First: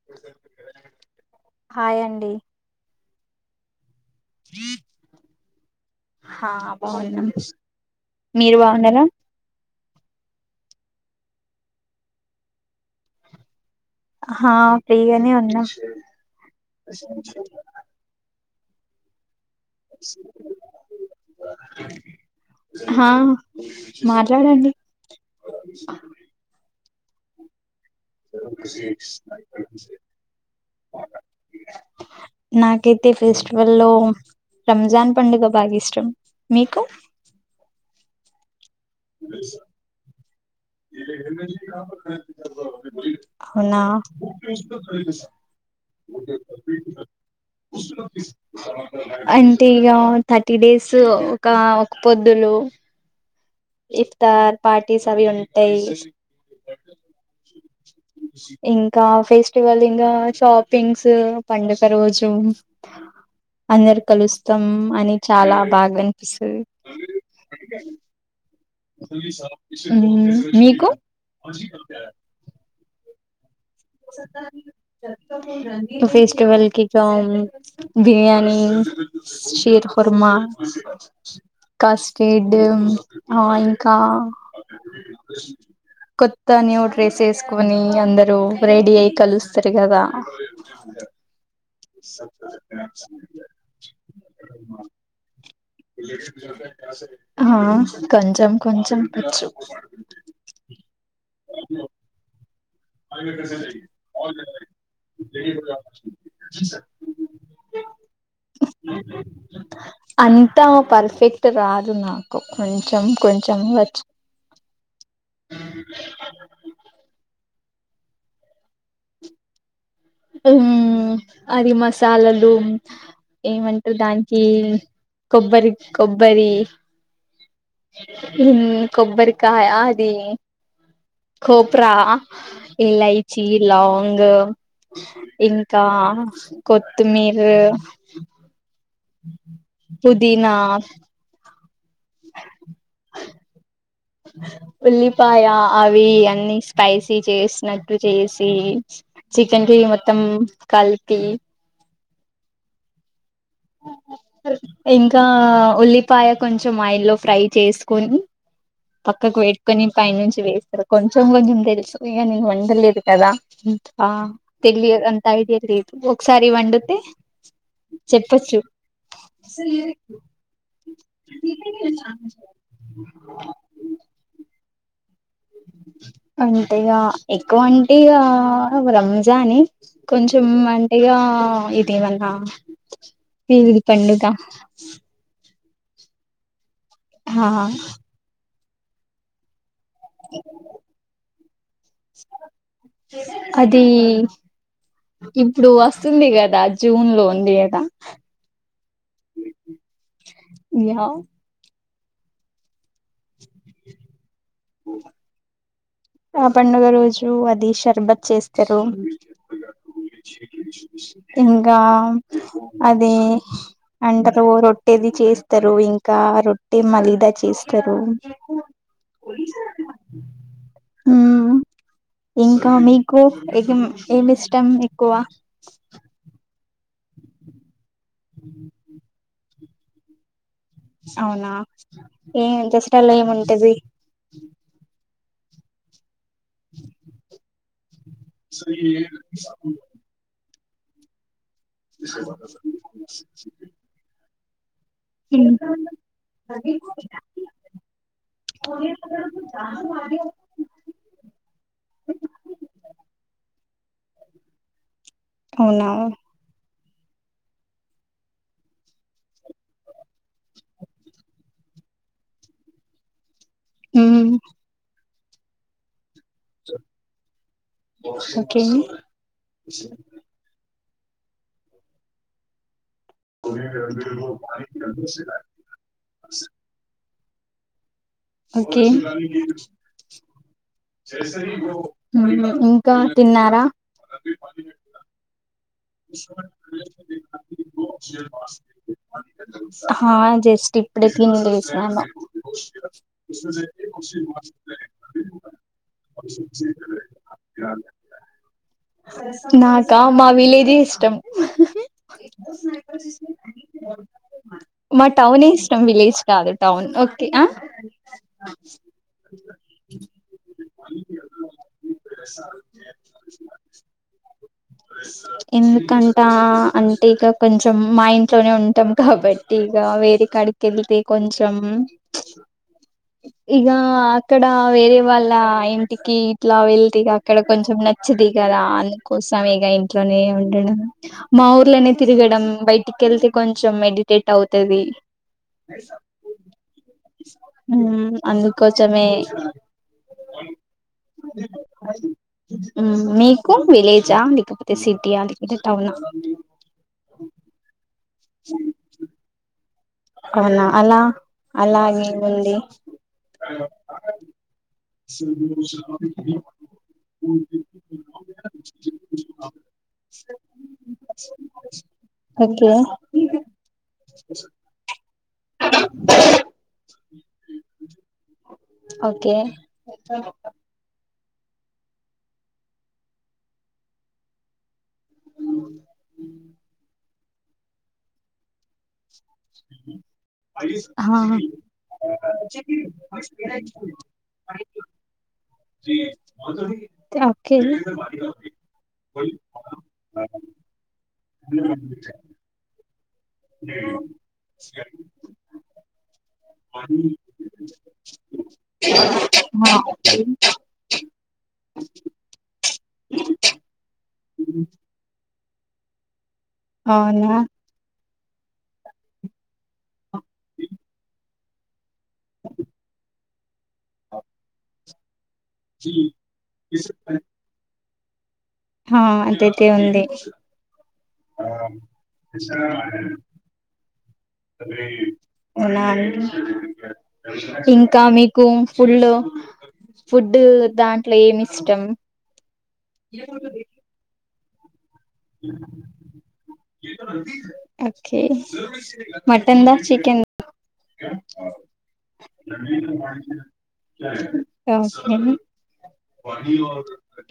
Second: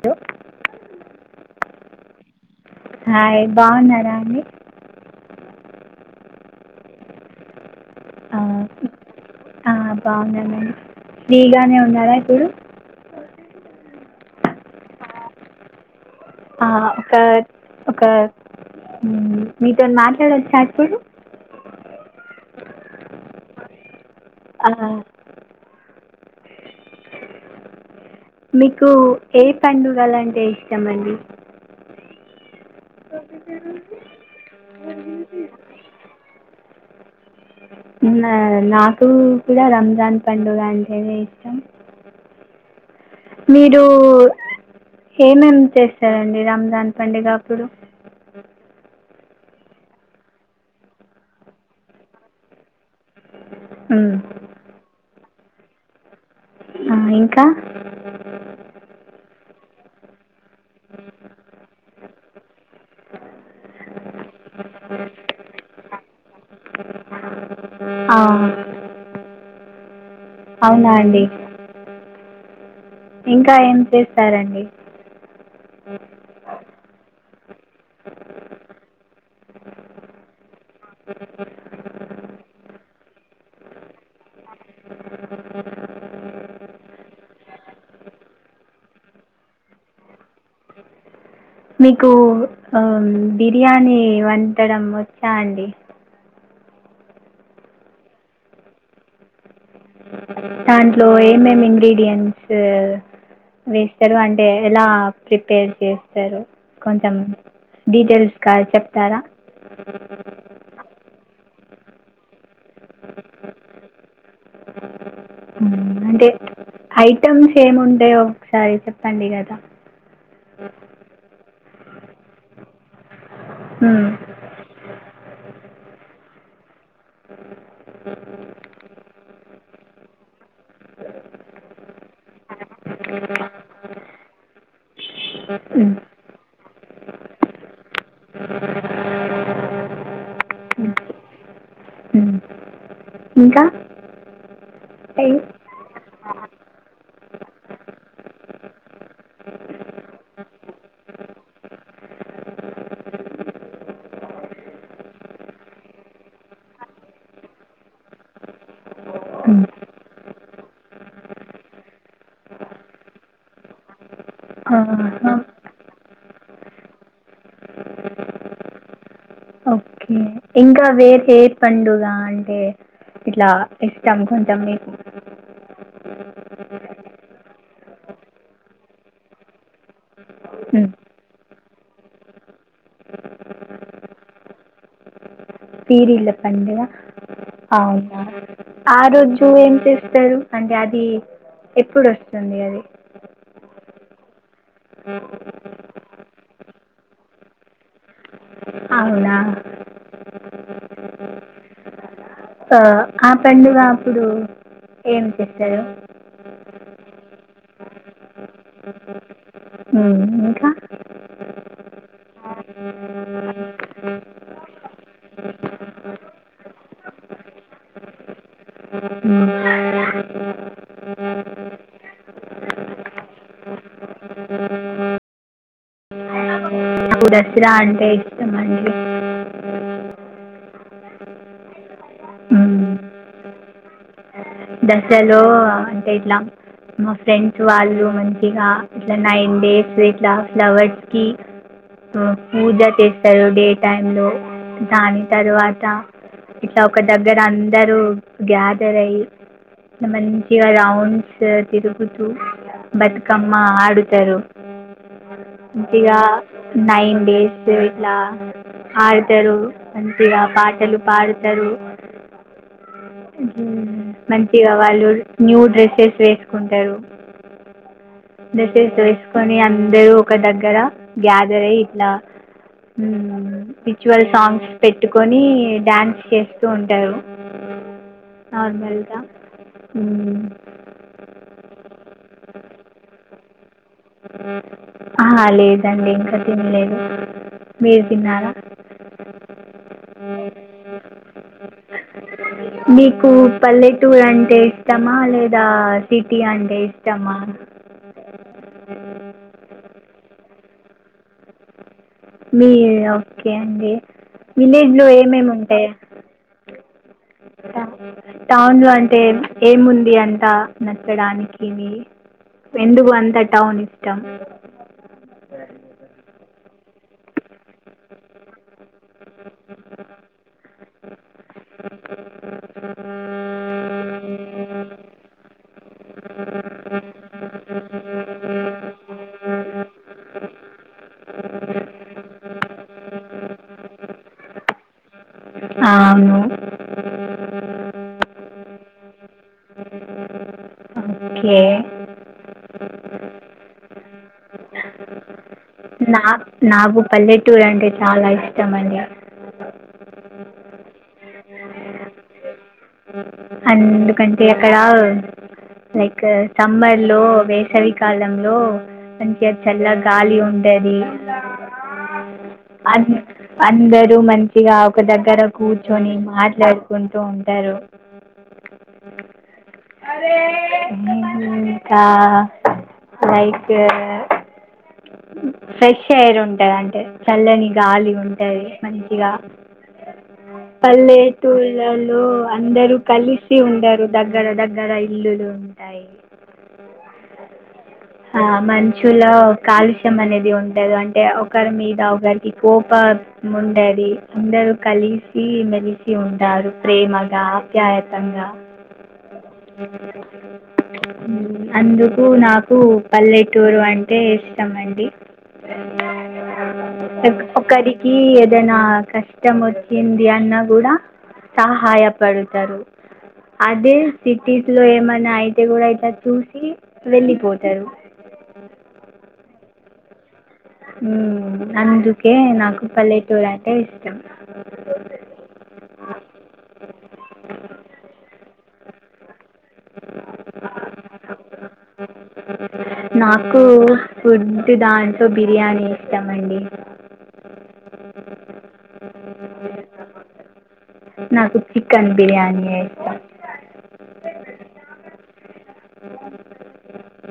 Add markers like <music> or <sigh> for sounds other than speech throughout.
Hello hi అం డి hi బావున్నారా అండి హా బావున్నాం ఆ, మీరు బావున్నారా ఆ బాగున్నానండి ఫ్రీ గానే ఉన్నారా ఇప్పుడు హా ఫ్రీగానే ఉన్నా ఆ ఒక ఒక మ్ మీతోని మాట్లాడోచ్చా ఇప్పుడు హా ఆ, మాట్లాడండి మీకు ఏ పండుగలు అంటే ఇష్టం అండి నాకైతే ఫెస్టివల్ లో రంజాన్ పండుగ బాగా ఇష్టం మీకు నా నాకు కూడా రంజాన్ పండుగ అంటేనే ఇష్టం. అవునా మీరు ఏమేమి చేస్తారండి. రంజాన్ పండుగ అప్పుడు అంటే ఇగ థర్టీ డేస్ ఒక ఒక పొద్దులు మ్, ఇస్తార్ పార్ట్ టీస్ అవి ఉంటయి ఆ ఇంకా <unintelligible> ఇంకా ఫెస్టివల్ ఇంగా షాపింగ్స్ పండుగ రోజు అందరు కలుస్తాం అని చాలా బాగా అనిపిస్తది. ఆ, పొద్దునే షాప్ తీసా ఉమ్ మీకు అవునా ఇంగ ఇంకా ఏం చేస్తారండి. ఫెస్టివల్ కి ఇక బిర్యానీ షీర్ కుర్మా కస్టడ్ ఆ ఇంకా కొత్త న్యూ డ్రెస్ ఏసుకొని అందరూ రెడీ అయ్యి కలుస్తారు కదా మీకు బిర్యానీ వంటడం వచ్చా అండి. హ కొంచెం కొంచెం వచ్చు దాంట్లో ఏమేమి ఇంగ్రిడియంట్స్ <inaudible> టే రాదు నాకు కొంచెం కొంచెం వచ్ ఉంటే ఐటమ్ ఏముంటయో ఒకసారి చెప్పండి కదా. ఉమ్ అది మసాలలు ఏమంటూ మ్మ్. దానికీ కొబ్బరి కొబ్బరి ఉమ్ కొబ్బరికాయ అది కోప్రా ఇలైచి లవంగం ఇంకా మ్మ్. కొత్తిమీర్ పుదీనా మ్మ్. మ్మ్. ఇంకా ఏ- ఉల్లిపాయ అవి అన్ని స్పైసీ చేసినట్టు చేసి చికెన్ కి మొత్తం కల్పి ఇంకా ఉల్లిపాయ కొంచెం ఆయిల్ లో ఫ్రై చేసుకోని పక్కకు మ్మ్. పెట్టుకొని పైన నుంచి వేస్తారు కొంచెం కొంచెం తెలుసు ఇగ నేను వండలేదు కదా ఇంకా అ తెలియదు అంత ఆహా. ఐడియా లేదు ఒకసారి వండితే చెప్పొచ్చు ఇంకా వేర్ ఏ పండుగ అంటే ఇట్లా ఇస్తాం కొంచం మీకు అంటేగా ఎక్కువ అంటేగా రంజాన్ ఏం కొంచెం హ్మ్. అంటేగా ఇది మన వివిది పండుగ తిరిల్ల పండుగ ఆ అవునా ఆ రోజు ఏం చే తెలుసు అంక అది ఎప్పుడు వస్తుంది అది అది ఇప్పుడు వస్తుంది కదా జూన్ లో ఉంది కదా అవునా యా ఆ ఆ పండుగ అప్పుడు ఏం చే శారు ఆ పండుగ రోజు అది షర్బత్ చేస్తారు హ్మ్ ఇంకా ఇంకా అదే అంటారు రొట్టేది చేస్తారు ఇంకా రొట్టే మళ్ళీదా చేస్తారు హ్మ్. హ్మ్ ఇంకా మీకు ఏం ఏమిఇష్టం ఎక్కువ కురసిరాను <unintelligible> అవునా ఏం దసరాలో ఏముంటది దశలో అంటే ఇట్లా మా ఫ్రెండ్స్ వాళ్ళు మంచిగా ఇట్లా నైన్ డేస్ ఇట్లా ఫ్లవర్స్ కి ఆ పూజ చేస్తారు డే టైమ్ లో దాని తర్వాత ఇట్లా ఒక దగ్గర అందరూ గ్యాదర్ అయి మంచిగా రౌండ్స్ తిరుగుతూ బతుకమ్ మ్మ ఆడుతారు అవునా మంచిగా నైన్ డేస్ ఇట్లా ఆడతారు అంతేగాక పాటలు పాడుతారు హ్మ్ హు మ్మ్ మంచిగా వాళ్ళు న్యూ డ్రెసెస్ వేసుకుంటారు ఓకే డ్రెసెస్ వేసుకొని అందరూ ఒక దగ్గర గ్యాదరై ఇట్లా హ్మ్ స్పిరిచువల్ సాంగ్స్ పెట్టుకొని డాన్స్ చేస్తూ ఉంటారు ఓకే నార్మల్గా మ్ ఇంకా తిన్నా రా అ లేేదు మీరు తిన్నారా హా జస్ట్ ఇప్పుడే తిని లేసాను మీకు పల్లెటూరు అంటే ఇష్టమా లేదా సిటీ అంటే ఇష్టమా నాకా మా విలే ఎ ఇష్టం మీ ఓకే అండి మా విలేజ్లో టౌనే ఏమేమి ఇష్టం ఉంటాయి విలేజ్ కాదు టౌన్ ఓకే ఆ టౌన్లో అంటే ఏముంది అంతా నచ్చడానికి ఎందుకు అంతా టౌన్ ఇష్టం ఎందుకంట అంటే ఇక కొంచం మా ఇంట్లోనే ఉంటాం కాబట్టి ఇక వేరే కాడికి వెళ్తే కొంచెం ఇగ అక్కడ వేరే వాళ్ళ ఇంటికి ఇట్లా వెళతే ఇ అక్కడ కొంచెం నచ్చదు కదా అందుకోసం ఇక ఇంట్లోనే ఉ ఉ మా ఊర్లోనే తిరగడం బయటికి వెళ్తే కొంచం మెడిటేట్ అవుతుది ఆ అవును కొంచమే ఓకే మీకు విలేజ్ అ లేకపోతే సిటీ అ నా నాకు పల్లెటూరు అండి చాలా ఇష్టమండి ఔనా అలా అలాగే ఉంది ఆ ఎందుకంటే అక్కడ లైక్ సమ్మర్ లో వేసవి కాలంలో మంచిగా చల్ల గాలి ఉంటది ఓకే ఆ అందరూ మంచిగా ఒక దగ్గర కూర్చొని మాట్లాడుకుంటూ ఉంటారు ఓకే <inaudible> <unintelligible> ఇంకా లైక్ ఫ్రెష్ ఎయిర్ ఉంటాదంటే చల్లని గాలి ఉంటది మంచిగా పల్లెటూళ్ళలో అందరూ ఆ కలిసి ఉండరు దగ్గర దగ్గర ఇల్లులు ఉంటాయి ఓకే ఆ మనిషిలో కాలుష్యం అనేది ఉంటదు అంటే ఒకరి మీద ఒకరి పా అవును డాడి అందరూ కలిసి మెలిసి ఉంటారు ప్రేమగా ఆ రకంగా హా అందుకు నాకు పల్లెటూరు అంటే ఇష్టం అండి <inaudible> ఒ అవునా ఒక్కడి ఈ ఏదైనా కష్ కష్టం వచ్చింది అన్న కూడా సహాయపడు తరు అదే సిటీస్ లో ఏమన్నా అయితే అయితే కూడా ఇట్ల చూసి వెళ్ళిపోతరు. ఆ అదైతే ఉంది. <inaudible> ఉ అందుకే నాకు పల్లెటూరు అంటే ఇష్టం అవునా అండి ఇంకా మీకు ఫుల్లు ఫుడ్ దాంట్లో ఏమి ఇష్టం నాకు ఫుడ్ దాన్ ట్లో బిర్యానీ ఇష్టం అండి. ఓకే మటన్దా, చికెన్దా నాకు చికెన్ బిర్యానీ అయితే క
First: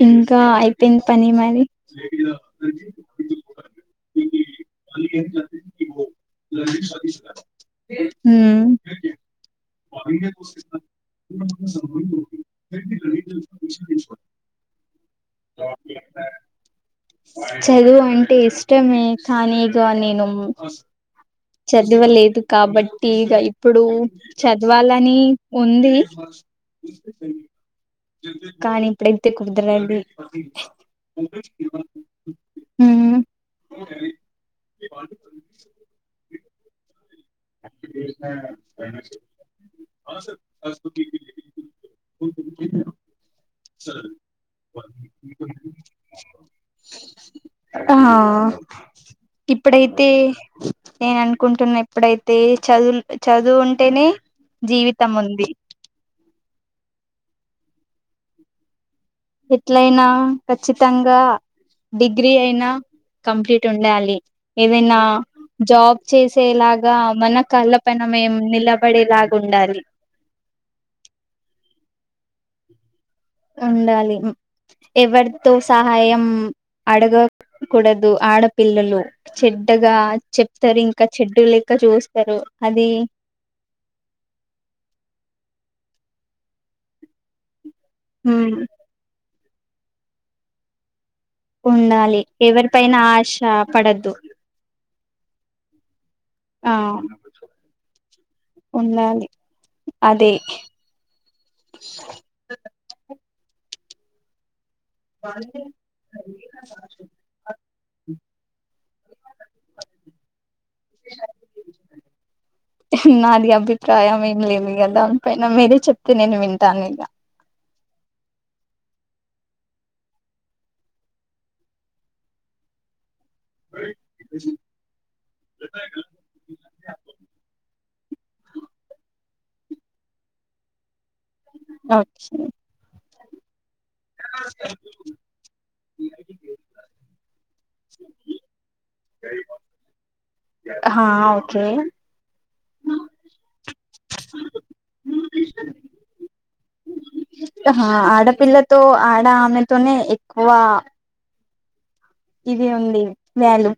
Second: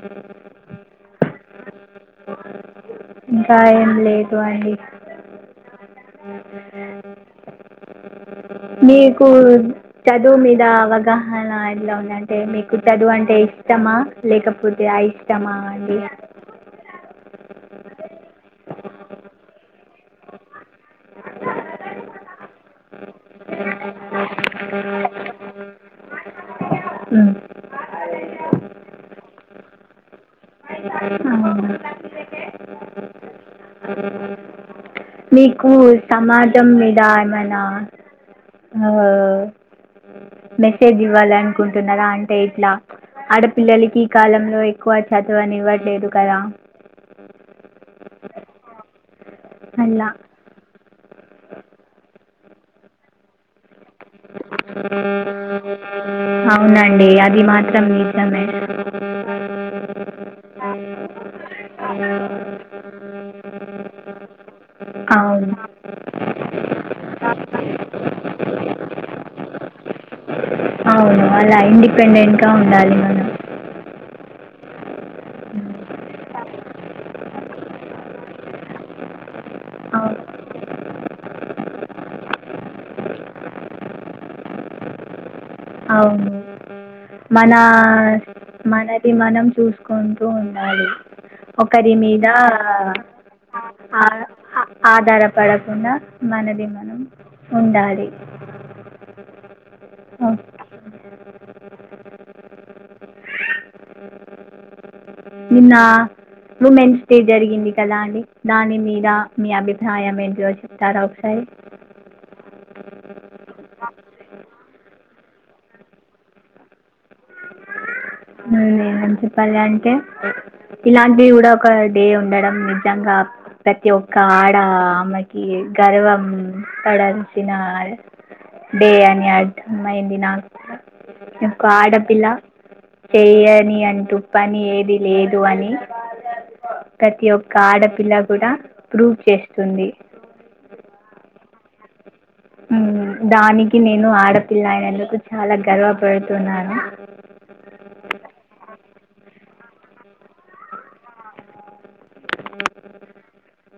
ఇంకా అయిపోయింది పని మరి ఇంకా ఏం లేదు అండి మ్మ్ మీ కు చదువు మీద అవగాహన ఎలా ఉందంటే మీకు చదువు అంటే ఇష్టమా లేకపోతే ఆఇష్టమా అండి. చదువు అంటే ఇష్టమే కానీ ఇగ నేను చదవలేదు కాబట్టి ఇగ ఇప్పుడు చదవాలని ఉంది కానీ ఇప్పుడైతే కుదరది అవునా మీకు సమాజం మీద ఆ మెసేజ్ ఇవ్వాలని అనుకుంటున్నారా అంటే ఇట్లా ఆడపిల్లలకి ఈ కాలంలో ఎక్కువ చదువనివ్వట్లేదు కదా ఆ అలా ఇప్పుడైతే నేను అనుకుంటున్నా ఇప్పుడైతే చదువు చదువు ఉంటేనే జీవితం ఉంది అవునండి అది మాత్ర సమ మీతమే ఎట్లయినా కచ్చిత మతంగా ఆ కంప్లీట్ ఉండాలి ఏదైనా అవును జాబ్ చేసి వచ్చేలాగా మన కాళ్ళ పన మేం నిలబడేలాగా ఉండాలి అవును అలా ఇండిపెండెంట్ గా ఉండాలి మనం ఉ ఎవరితో సహాయం అడగ కుడదు ఆడ పిల్లలు చెడ్డగా అవును చెప్తారు ఇంకా ఇక్క చెడ్డు లేక్క చూస్తారు అది అవు మన ఆ హ్మ్ మనది మనం చూసుకుంటూ ఉన్నాడు ఒకరి ఉండాలి మీద ఎవరిపైన ఆశ ఆ పడద్దు ఆధారపడకుండా మనది ఆ మనం ఉండాలి. ఉండాలి అదే ఓకే నిన్న ఉమెన్స్ డే జరిగింది కదా అండి దాని మీ దా మీ అభిప్రాయం ఏంటిదో చెప్తారా ఒకసారి నా ఇగ అభిప్రాయం ఎమ్ లేదు కదా పైన మీరే చెప్తే నేను వింటాను ఇగ నేను ఏమని చెప్పాలి అంటే ఇలాంటివి కూడా ఒక డే ఉండడం నిజంగా ప్రతి ఒక్క ఆడ ఆమెకి గర్వం పడాల్సిన డే అని అమ్మయింది నాకూడా ఇంకో ఆడపిల్ల ఓకే చేయని అన్ టుప్పని ఏది లేదు అని ప్రతి ఒక్క ఆడపిల్ల కూడా ప్రూవ్ చేస్తుంది. ఆ హా ఓకే దానికి నేను ఆడపిల్ల అయినందుకు చాలా గర్వపడుతున్నాను. ఆడపిల్లతో ఆడామెతోనే ఎక్కువ ఇది ఉంది వ్యాలుమ్